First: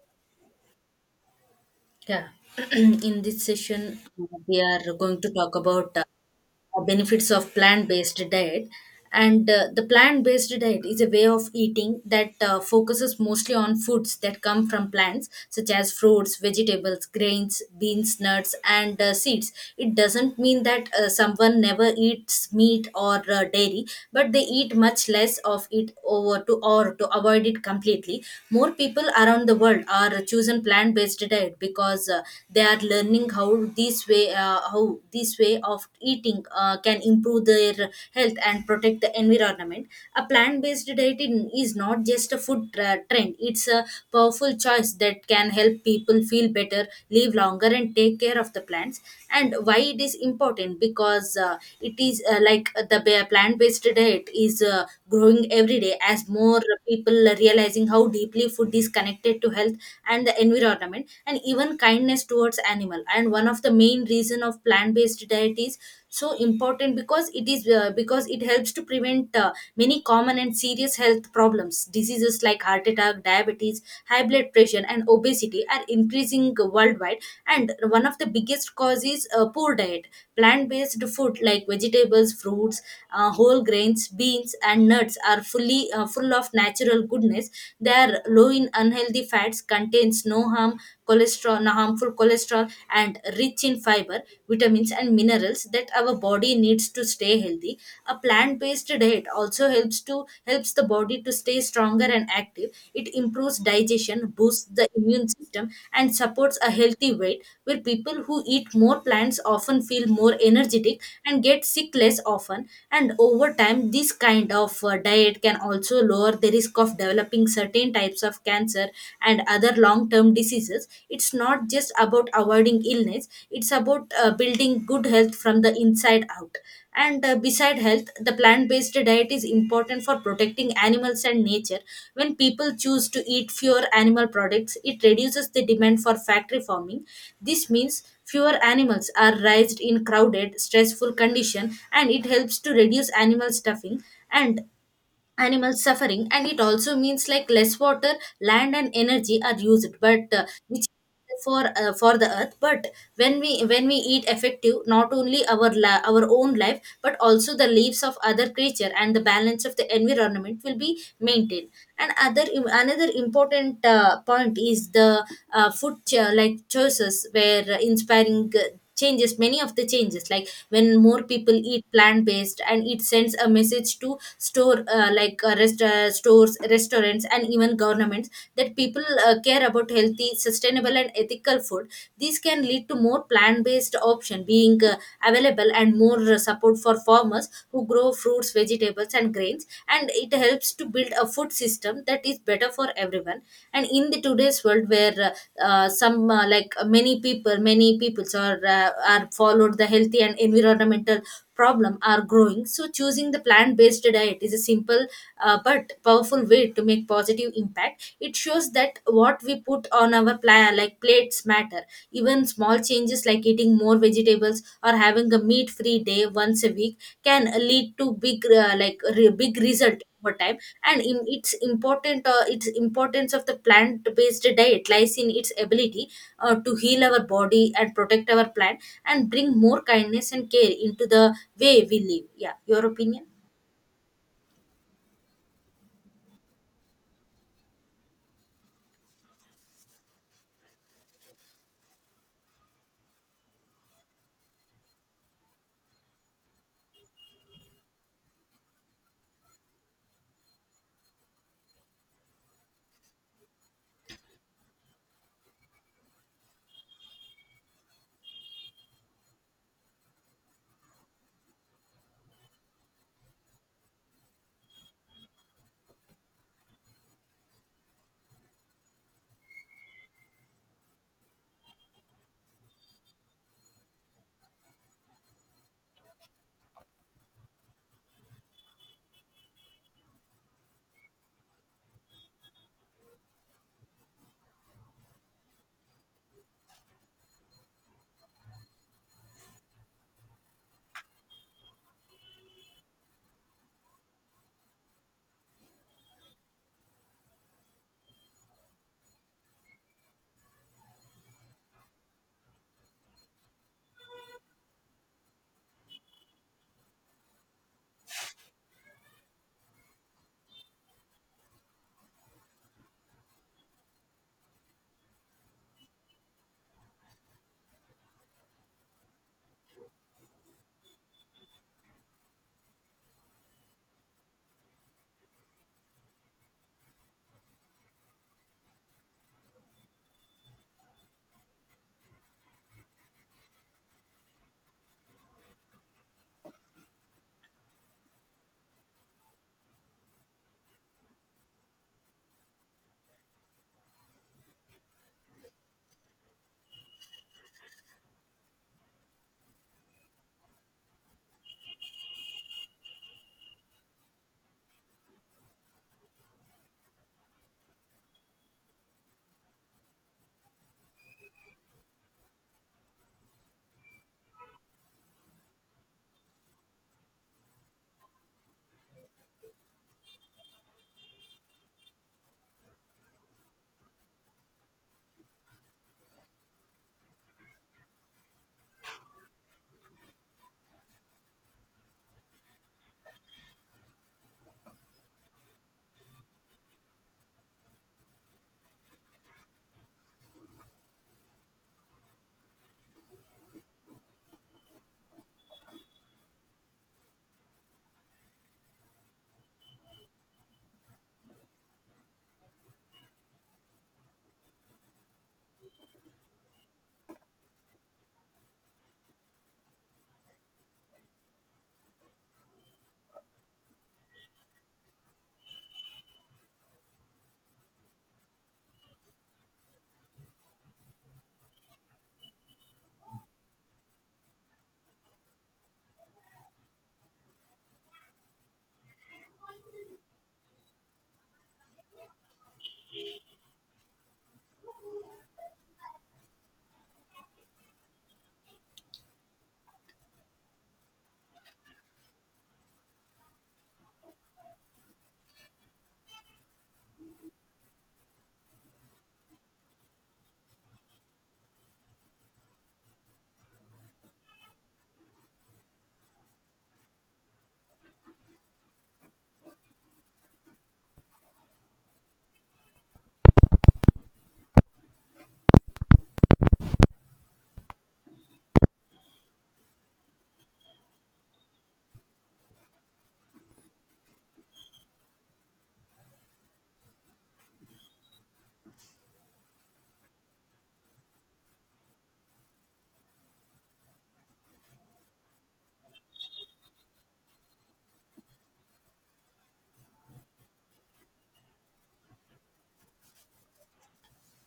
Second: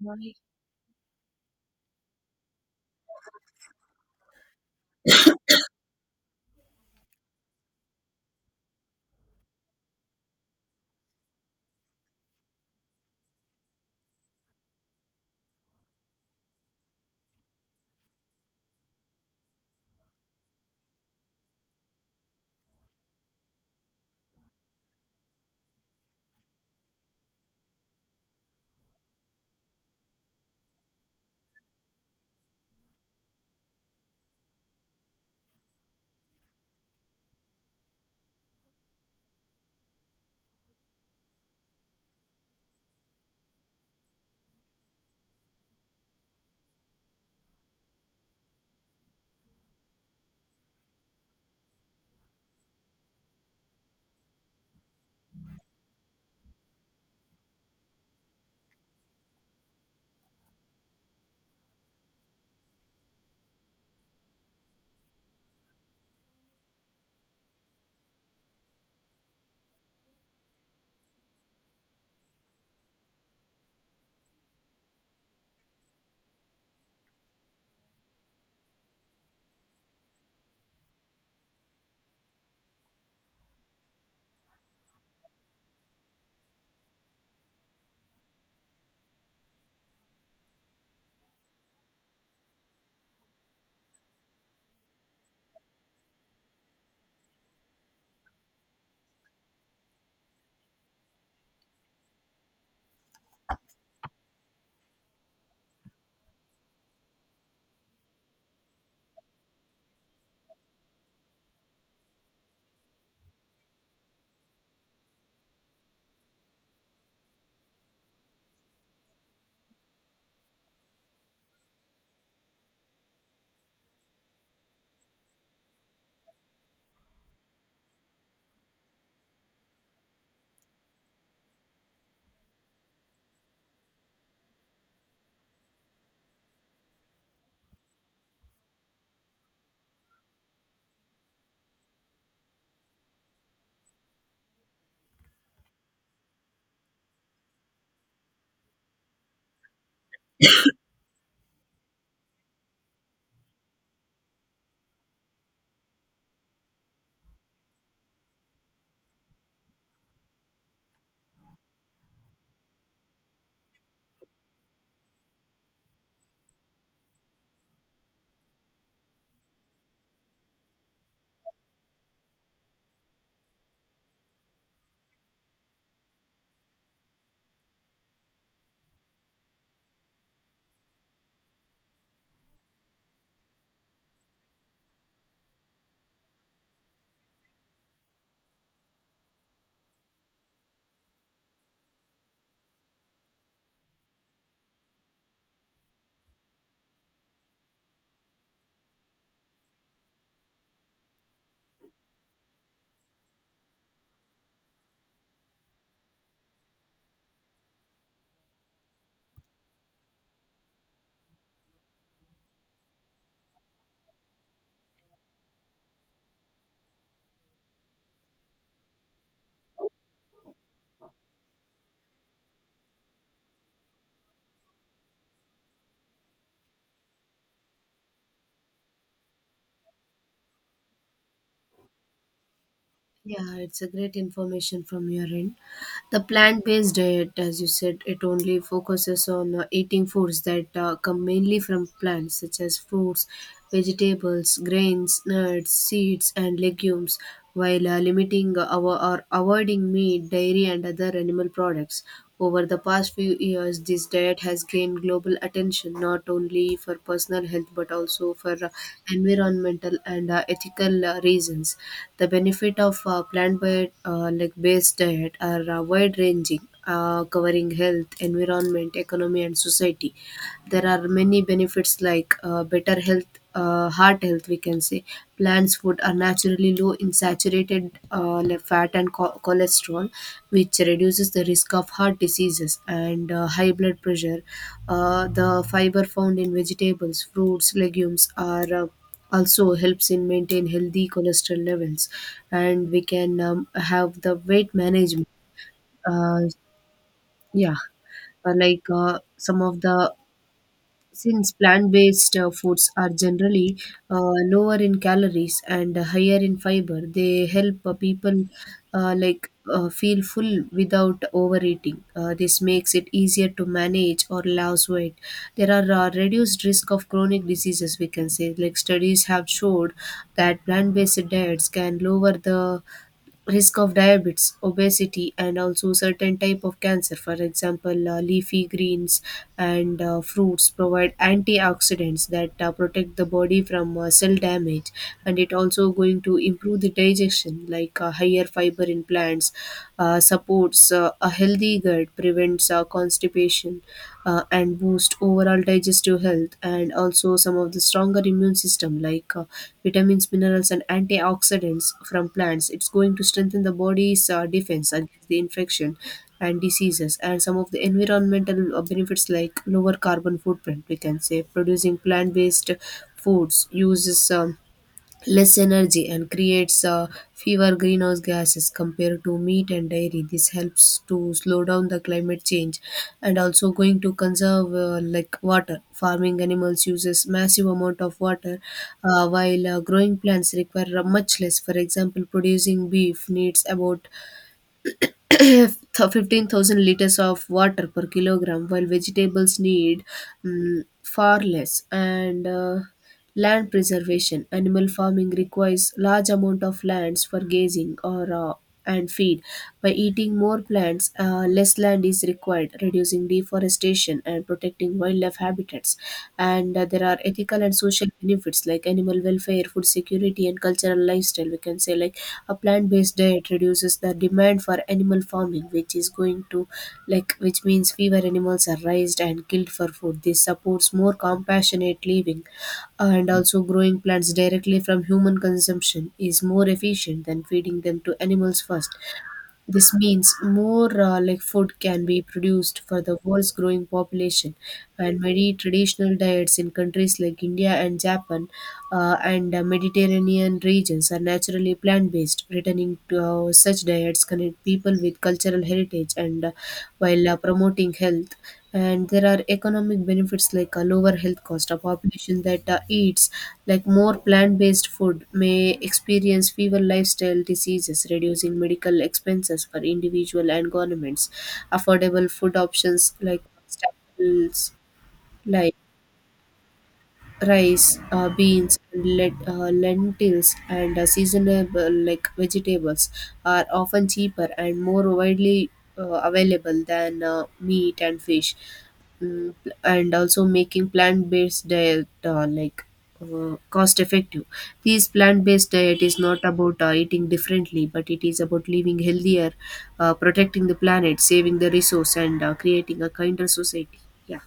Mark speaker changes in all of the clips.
Speaker 1: Right.
Speaker 2: Yeah, in this session, we are going to talk about benefits of plant-based diet and the plant-based diet is a way of eating that focuses mostly on foods that come from plants such as fruits, vegetables, grains, beans, nuts, and seeds. It doesn't mean that someone never eats meat or dairy, but they eat much less of it over to or to avoid it completely. More people around the world are choosing plant-based diet because they are learning how this way way how this way of eating can improve their health and protect the environment. A plant-based diet is not just a food tra- trend, it's a powerful choice that can help people feel better, live longer, and take care of the plants. And why it is important, because it is plant-based diet is growing every day as more people are realizing how deeply food is connected to health and the environment and even and kindness towards animal. And one of the main reason of plant-based diet is so important because it is because it helps to prevent many common and serious health problems. Diseases like heart attack, diabetes, high blood pressure, and obesity are increasing worldwide, and one of the biggest cause is poor diet. Plant-based food like vegetables, fruits, whole grains, beans, and nuts are full of natural goodness. They are low in unhealthy fats, contains no harm cholesterol, na harmful cholesterol, and rich in fiber, vitamins, and minerals that our body needs to stay healthy. A plant-based diet also helps the body to stay stronger and active. It improves digestion, boosts the immune system, and supports a healthy weight, where people who eat more plants often feel more energetic and get sick less often. And over time, this kind of diet can also lower the risk of developing certain types of cancer and other long term diseases. It's not just about avoiding illness, it's about building good health from the inside out. And beside health, the plant based diet is important for protecting animals and nature. When people choose to eat fewer animal products, it reduces the demand for factory farming. This means fewer animals are raised in crowded stressful condition, and it helps to reduce animal stuffing and animal suffering. And it also means like less water, land, and energy are used, but which is for the earth. But when we eat effective, not only our our own life but also the lives of other creature, and the balance of the environment will be maintained. And other another important point is the like choices where inspiring changes. Many of the changes, like when more people eat plant based, and it sends a message to stores, restaurants, and even governments that people care about healthy, sustainable, and ethical food. These can lead to more plant based option being available, and more support for farmers who grow fruits, vegetables, and grains, and it helps to build a food system that is better for everyone. And in the today's world where some like many people many peoples are followed the healthy and environmental problem are growing, so choosing the plant based diet is a simple but powerful way to make positive impact. It shows that what we put on our like plates matter. Even small changes like eating more vegetables or having a meat free day once a week can lead to big result over time. And in its important its importance of the plant based diet lies in its ability to heal our body and protect our plant and bring more kindness and care into the way we live. Yeah, your opinion?
Speaker 1: Yeah, it's a great information from your end. The plant-based diet, as you said, it only focuses on eating foods that come mainly from plants, such as fruits, vegetables, grains, nuts, seeds, and legumes, while limiting our or avoiding meat, dairy, and other animal products. Over the past few years, this diet has gained global attention not only for personal health but also for environmental and ethical reasons. The benefit of plant-based like based diet are wide-ranging, covering health, environment, economy, and society. There are many benefits like better health, heart health, we can say. Plants' food are naturally low in saturated fat and cholesterol, which reduces the risk of heart diseases and high blood pressure. The fiber found in vegetables, fruits, legumes are also helps in maintain healthy cholesterol levels, and we can have the weight management. Uh, yeah, like some of the Since plant-based foods are generally uh, lower in calories and higher in fiber, they help people feel full without overeating. This makes it easier to manage or lose weight. There are reduced risk of chronic diseases. We can say like studies have showed that plant-based diets can lower the risk of diabetes, obesity, and also certain type of cancer. For example, leafy greens and fruits provide antioxidants that protect the body from cell damage, and it also going to improve the digestion, like higher fiber in plants, supports a healthy gut, prevents constipation, and boost overall digestive health, and also some of the stronger immune system, like vitamins, minerals, and antioxidants from plants. It's going to strengthen the body's defense against the infection and diseases. And some of the environmental benefits, like lower carbon footprint, we can say, producing plant-based foods uses less energy and creates fewer greenhouse gases compared to meat and dairy. This helps to slow down the climate change and also going to conserve like water. Farming animals uses massive amount of water, while growing plants require much less. For example, producing beef needs about 15,000 liters of water per kilogram, while vegetables need, far less. And land preservation, animal farming requires large amount of lands for grazing or and feed. By eating more plants, less land is required, reducing deforestation and protecting wildlife habitats. And there are ethical and social benefits like animal welfare, food security, and cultural lifestyle. We can say, like a plant-based diet reduces the demand for animal farming, which is going to which means fewer animals are raised and killed for food. This supports more compassionate living. And also growing plants directly from human consumption is more efficient than feeding them to animals first. This means more food can be produced for the world's growing population, and many traditional diets in countries like India and Japan and Mediterranean regions are naturally plant-based. Returning to such diets connect people with cultural heritage and, while promoting health. And there are economic benefits, like a lower health cost. A population that eats like more plant-based food may experience fewer lifestyle diseases, reducing medical expenses for individual and governments. Affordable food options like staples like rice, beans, and lentils, and seasonable like vegetables are often cheaper and more widely available than meat and fish. And also making plant-based diet cost effective. This plant-based diet is not about eating differently, but it is about living healthier, protecting the planet, saving the resource, and creating a kinder society. Yeah.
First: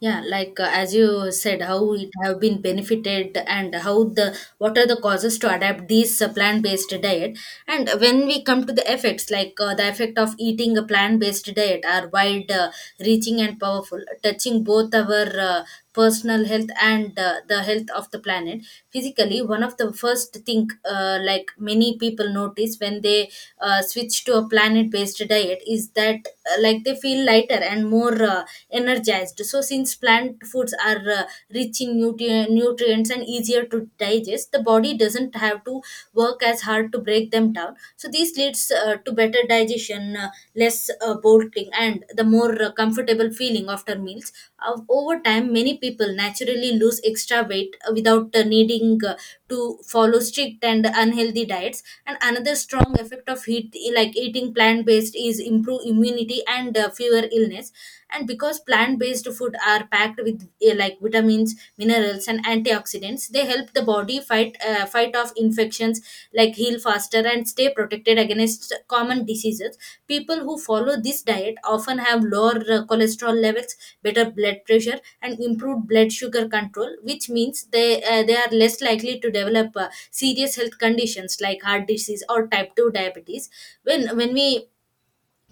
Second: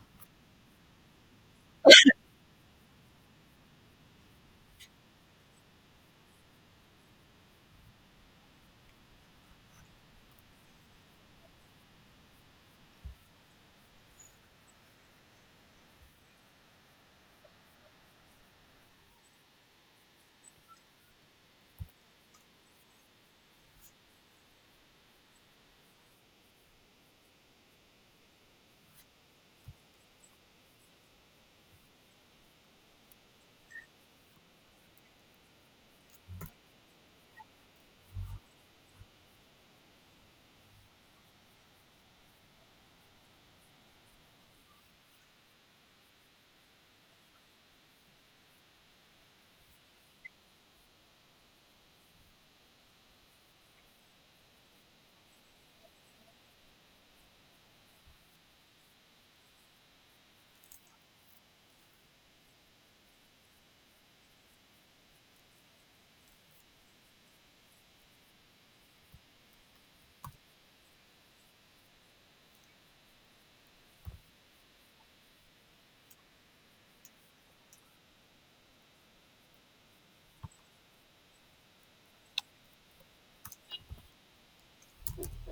Speaker 2: Yeah, like as you said, how it have been benefited and how the what are the causes to adapt these plant-based diet. And when we come to the effects, like the effect of eating a plant-based diet are wide reaching and powerful, touching both our personal health and the health of the planet. Physically, one of the first thing, like many people notice when they switch to a planet based diet is that like they feel lighter and more energized. So since plant foods are rich in nutrients and easier to digest, the body doesn't have to work as hard to break them down, so this leads to better digestion, less bolting, and the more comfortable feeling after meals. Over time, many people naturally lose extra weight without needing to follow strict and unhealthy diets. And another strong effect of heat like eating plant based is improve immunity and fewer illness. And because plant-based food are packed with like vitamins, minerals, and antioxidants, they help the body fight off infections, like heal faster and stay protected against common diseases. People who follow this diet often have lower cholesterol levels, better blood pressure, and improved blood sugar control, which means they are less likely to develop serious health conditions like heart disease or type 2 diabetes. When we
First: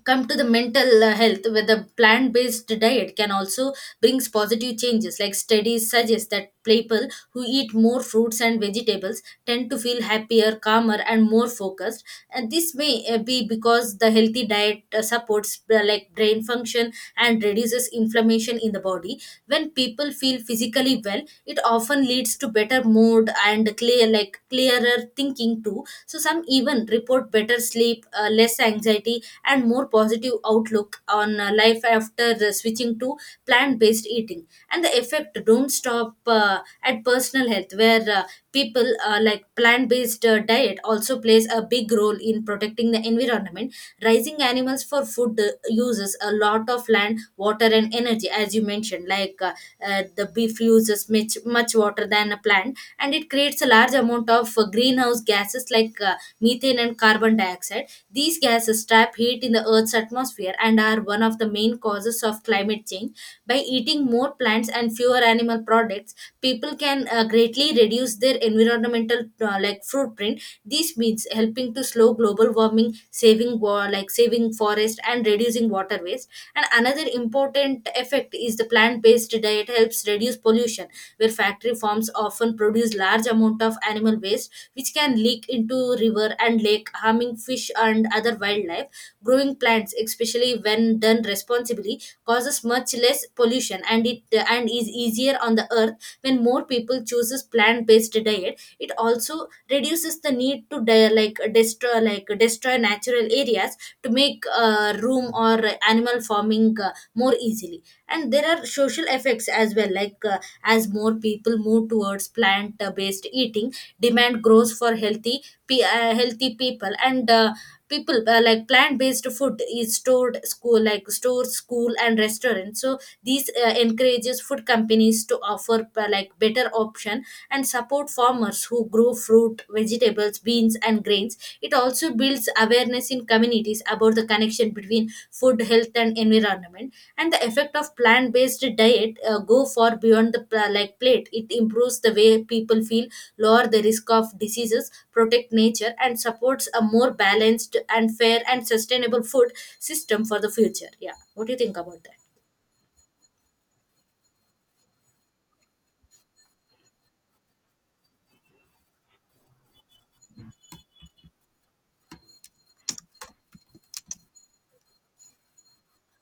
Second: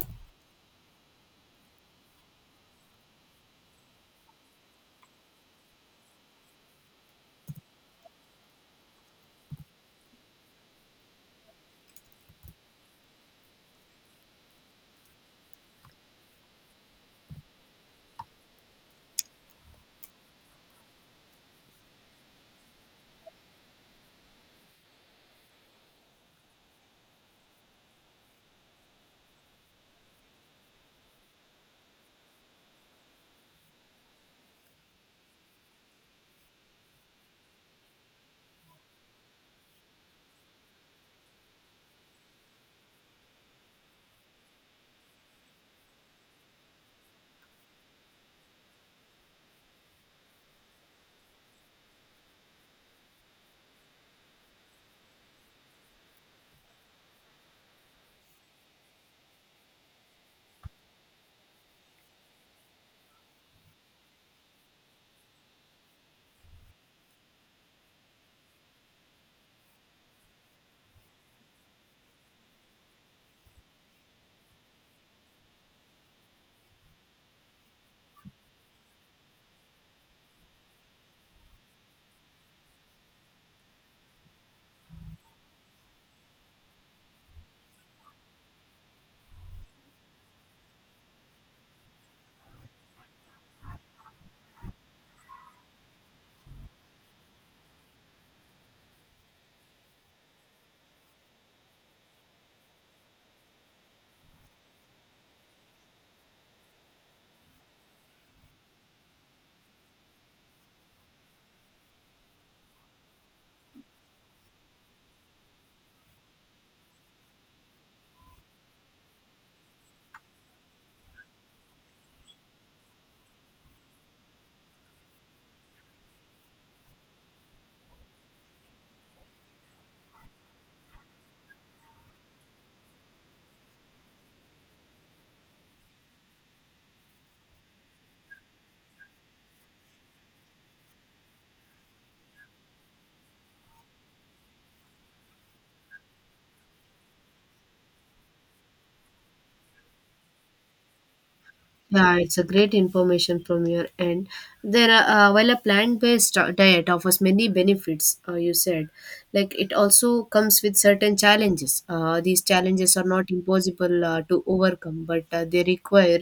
Speaker 2: come to the mental health with a plant-based diet can also brings positive changes, like studies suggest that people who eat more fruits and vegetables tend to feel happier, calmer, and more focused. And this may be because the healthy diet supports like brain function and reduces inflammation in the body. When people feel physically well, it often leads to better mood and clear like clearer thinking too. So some even report better sleep, less anxiety, and more positive outlook on life after switching to plant-based eating. And the effect don't stop at personal health, where people like plant-based diet also plays a big role in protecting the environment. Raising animals for food uses a lot of land, water, and energy. As you mentioned, like the beef uses much water than a plant, and it creates a large amount of greenhouse gases like methane and carbon dioxide. These gases trap heat in the Earth's atmosphere and are one of the main causes of climate change. By eating more plants and fewer animal products, people can greatly reduce their environmental like footprint. This means helping to slow global warming, saving like saving forest and reducing water waste. And another important effect is the plant-based diet helps reduce pollution, where factory farms often produce large amount of animal waste, which can leak into river and lake, harming fish and other wildlife. Growing plants, especially when done responsibly, causes much less pollution, and it and is easier on the earth. When more people chooses plant based diet, it also reduces the need to destroy natural areas to make room or animal farming more easily. And there are social effects as well, like as more people move towards plant-based eating, demand grows for healthy healthy people and people like plant-based food is stored school like stores, school, and restaurants. So these encourages food companies to offer like better option and support farmers who grow fruit, vegetables, beans, and grains. It also builds awareness in communities about the connection between food, health, and environment. And the effect of plant-based diet go far beyond the like plate. It improves the way people feel, lower the risk of diseases, protect nature, and supports a more balanced and fair and sustainable food system for the future. Yeah, what do you think about
Speaker 1: Yeah,
Speaker 2: that?
Speaker 1: it's a great information from your end. There are, while a plant-based diet offers many benefits, you said, like it also comes with certain challenges. These challenges are not impossible to overcome, but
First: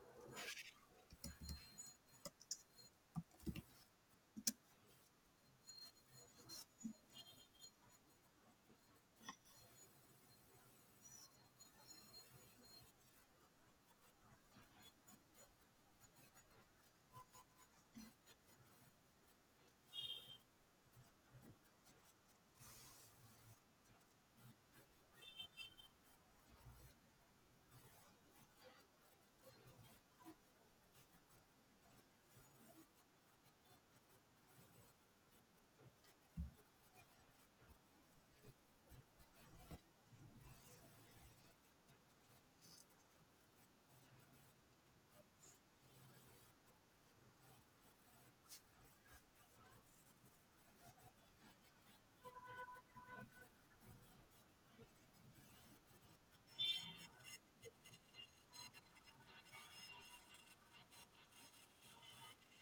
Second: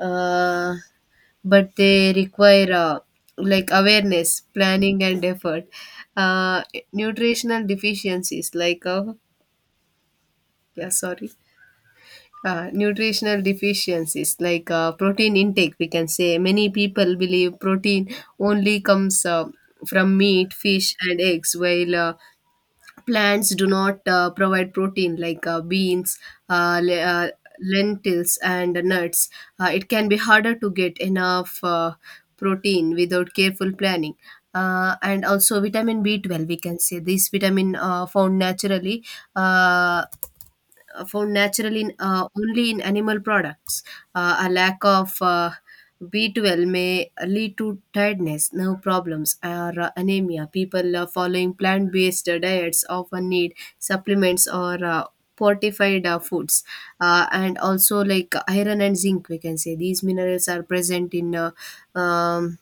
Speaker 1: uh, they require like awareness, planning, and effort. Uh, Nutritional deficiencies, like yeah, sorry, nutritional deficiencies like protein intake, we can say many people believe protein only comes from meat, fish, and eggs, while plants do not provide protein like beans, uh, le- uh, lentils, and nuts. It can be harder to get enough protein without careful planning. And also vitamin B12, we can say, this vitamin uh, found naturally in, only in animal products. A lack of B12 may lead to tiredness, nerve problems, or anemia. People following plant based diets often need supplements or fortified foods. And also like iron and zinc, we can say these minerals are present in um,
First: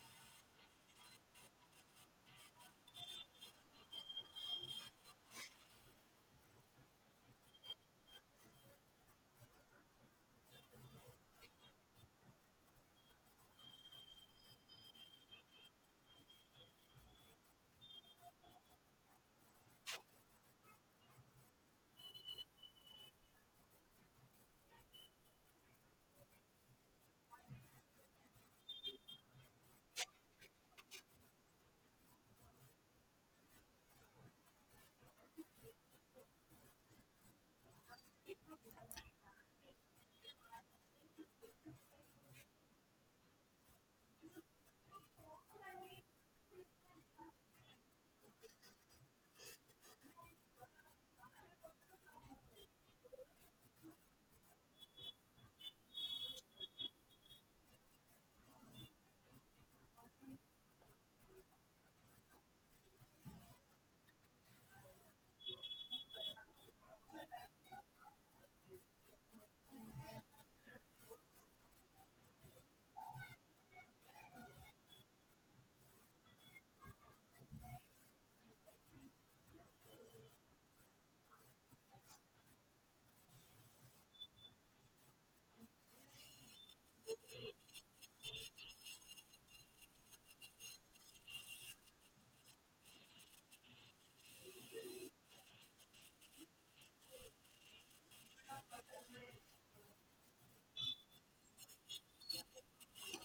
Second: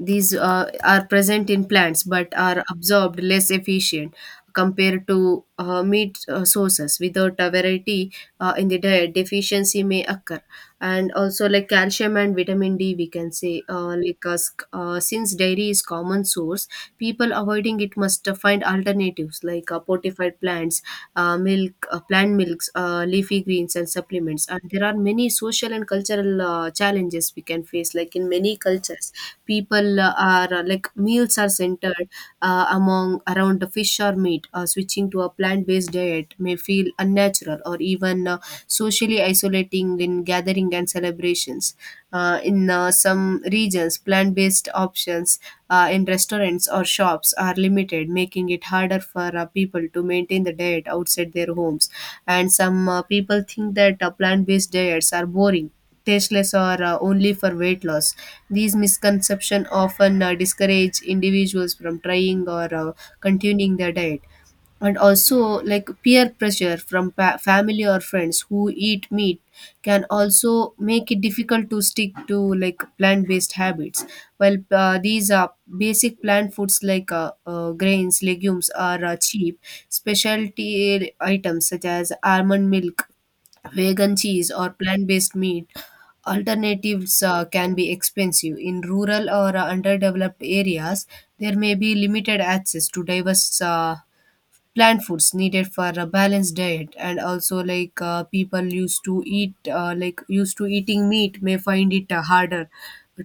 Speaker 1: these are present in plants but are absorbed less efficient compared to meat sources. Without a variety in the diet, deficiency may occur. And also, like calcium and vitamin D, we can say, since dairy is common source, people avoiding it must find alternatives like fortified plants, milk, plant milks, leafy greens, and supplements. And there are many social and cultural challenges we can face, like in many cultures people are like meals are centered among around the fish or meat. Uh, switching to a plant-based diet may feel unnatural or even socially isolating in gathering and celebrations. Uh, in some regions plant-based options in restaurants or shops are limited, making it harder for people to maintain the diet outside their homes. And some people think that plant-based diets are boring, tasteless, or only for weight loss. These misconceptions often discourage individuals from trying or continuing their diet. And also, like peer pressure from family or friends who eat meat can also make it difficult to stick to plant-based habits. While these are basic plant foods like grains, legumes are cheap, specialty items such as almond milk, vegan cheese, or plant based meat alternatives can be expensive. In rural or underdeveloped areas, there may be limited access to diverse plant foods needed for a balanced diet. And also like people used to eat used to eating meat may find it harder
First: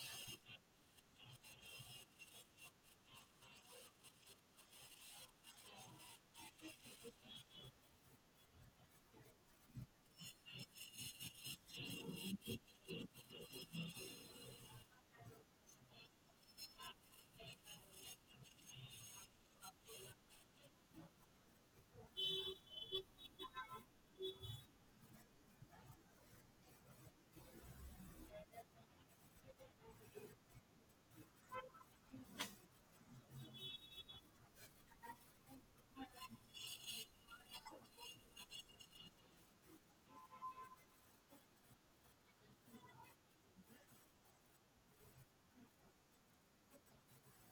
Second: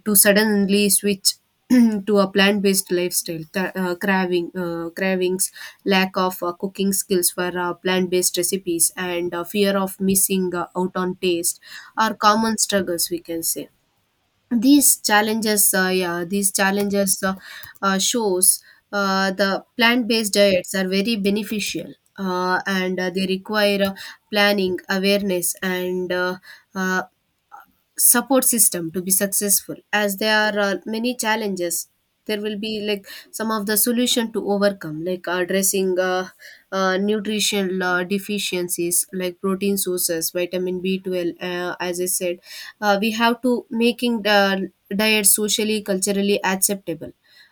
Speaker 1: to suddenly switch to a plant-based lifestyle. Cravings, lack of cooking skills for plant-based recipes, and fear of missing out on taste are common struggles, we can say. These challenges shows the plant-based diets are very beneficial, and they require planning, awareness, and uh, support system to be successful. As there are many challenges, there will be some of the solution to overcome, like addressing nutritional deficiencies like protein sources, vitamin B12, as I said. We have to making the diet socially culturally acceptable.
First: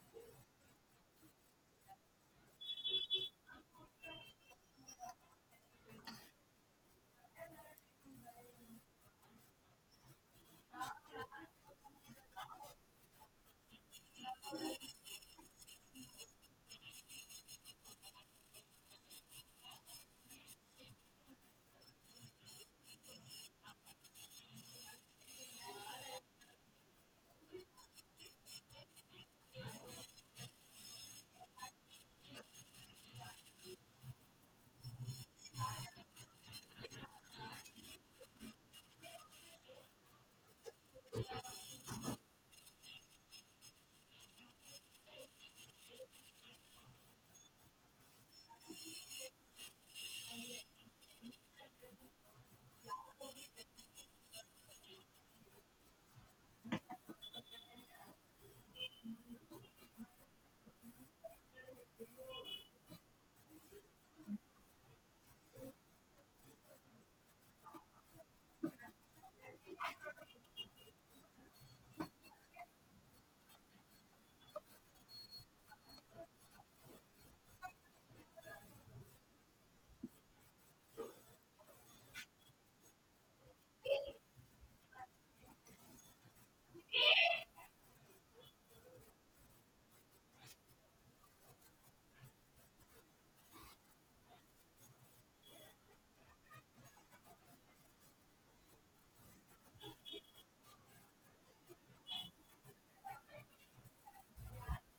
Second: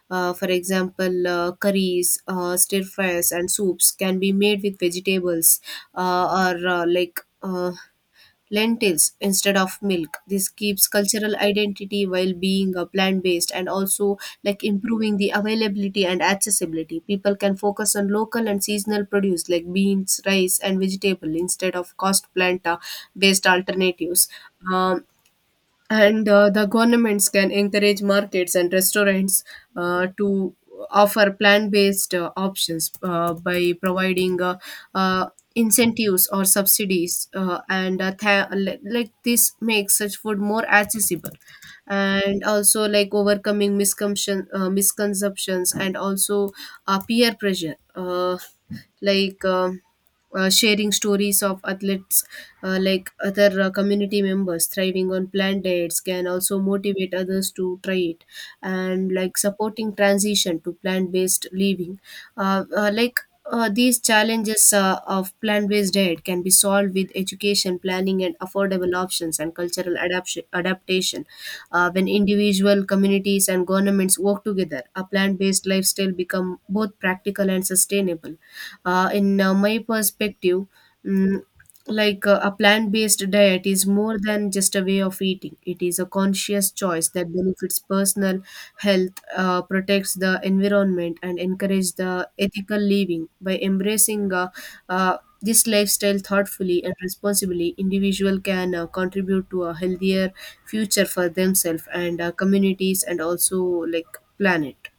Speaker 1: Uh, for example, curries, stir fries, and soups can be made with vegetables or like lentils instead of milk. This keeps cultural identity while being a plant based. And also like improving the availability and accessibility. People can focus on local and seasonal produce like beans, rice, and vegetable instead of cost plant based alternatives. Um, and the governments can encourage markets and restaurants to offer plant-based options by providing uh, incentives or subsidies, and tha- like this makes such food more accessible. And also like overcoming misconceptions, and also peer pressure, like um sharing stories of athletes like other community members thriving on planned diets can also motivate others to try it, and like supporting transition to plant-based living. uh, uh, like these challenges of plant-based diet can be solved with education, planning, and affordable options, and cultural adaptation. When individual, communities, and governments work together, a plant-based lifestyle become both practical and sustainable. In my perspective, mm, a plant-based diet is more than just a way of eating. It is a conscious choice that benefits personal health, protects the environment, and encourages the ethical living. By embracing this lifestyle thoughtfully and responsibly, individual can contribute to a healthier future for themselves and communities, and also like planet.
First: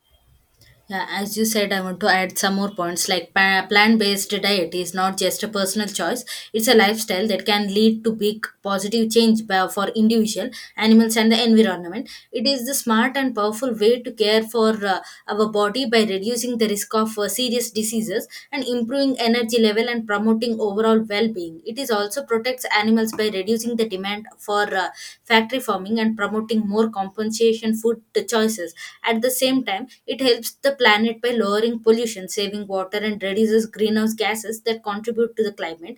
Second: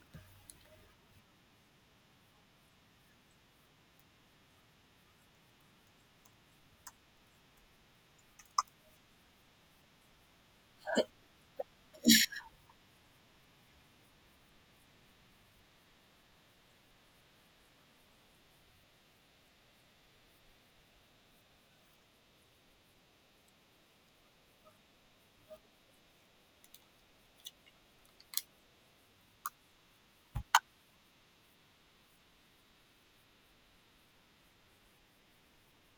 Speaker 2: Yeah, as you said, I want to add some more points. Like plant-based diet is not just a personal choice; it's a lifestyle that can lead to big positive change by, for individual, animals, and the environment. It is the smart and powerful way to care for uh, our body by reducing the risk of serious diseases and improving energy level and promoting overall well-being. It is also protects animals by reducing the demand for factory farming and promoting more compensation food choices. At the same time, it helps the planet by lowering pollution, saving water, and reduces greenhouse gases that contribute to the climate.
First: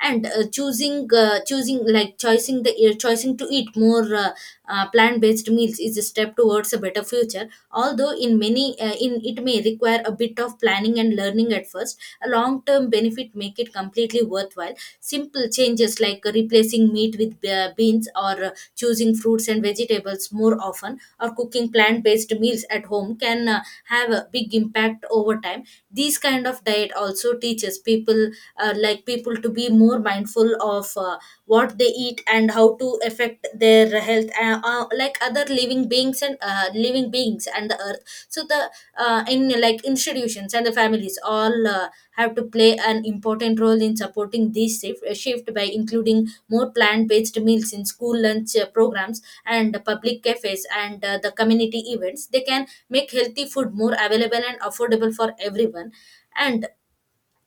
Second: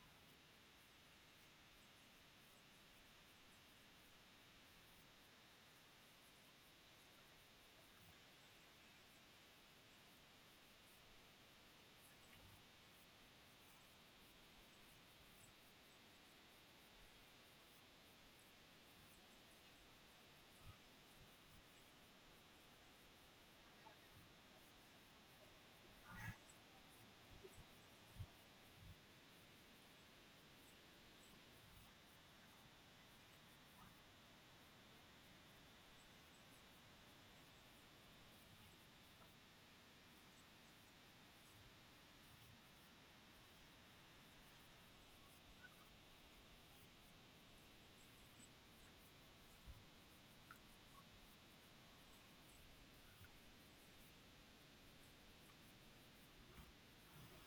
Speaker 2: And choosing, choosing like choosing the choosing to eat more plant-based meals is a step towards a better future. Although in many in it may require a bit of planning and learning at first, a long term benefit make it completely worthwhile. Simple changes like replacing meat with beans, or choosing fruits and vegetables more often, or cooking plant based meals at home can have a big impact over time. These kind of diet also teaches people to be more mindful of what they eat and how to affect their health like other living beings and the earth. So the in like institutions and the families all have to play an important role in supporting this shift by including more plant-based meals in school lunch programs and public cafes and the community events. They can make healthy food more available and affordable for everyone. And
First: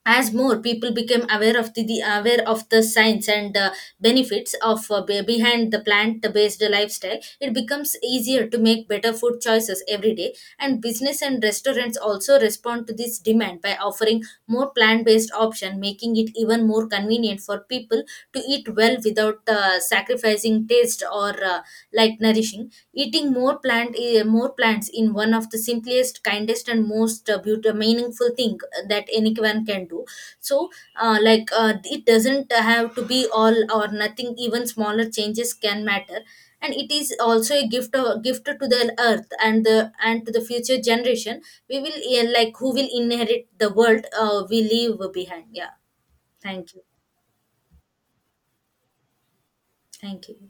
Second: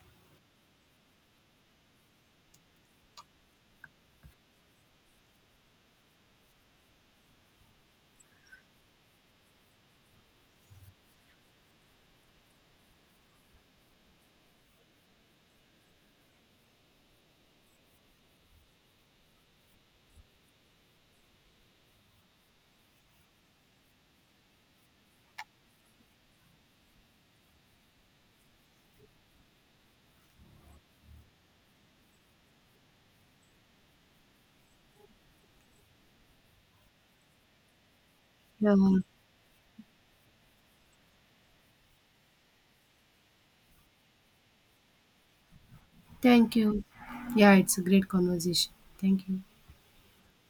Speaker 2: as more people became aware of the aware of the science and benefits of behind the plant based lifestyle, it becomes easier to make better food choices every day. And business and restaurants also respond to this demand by offering more plant based option, making it even more convenient for people to eat well without sacrificing taste or like nourishing. Eating more plants in one of the simplest, kindest, and most beautiful, meaningful things that anyone can do. So it doesn't have to be all or nothing, even smaller changes can matter. And it is also a gift to
Speaker 1: Yeah.
Speaker 2: the earth and the and to the future generation. We will, yeah, like who will inherit the world we leave behind. Yeah,
Speaker 1: Thank
Speaker 2: thank you.
Speaker 1: you. Yeah, it's a great conversation. Thank you.
Speaker 2: Thank you.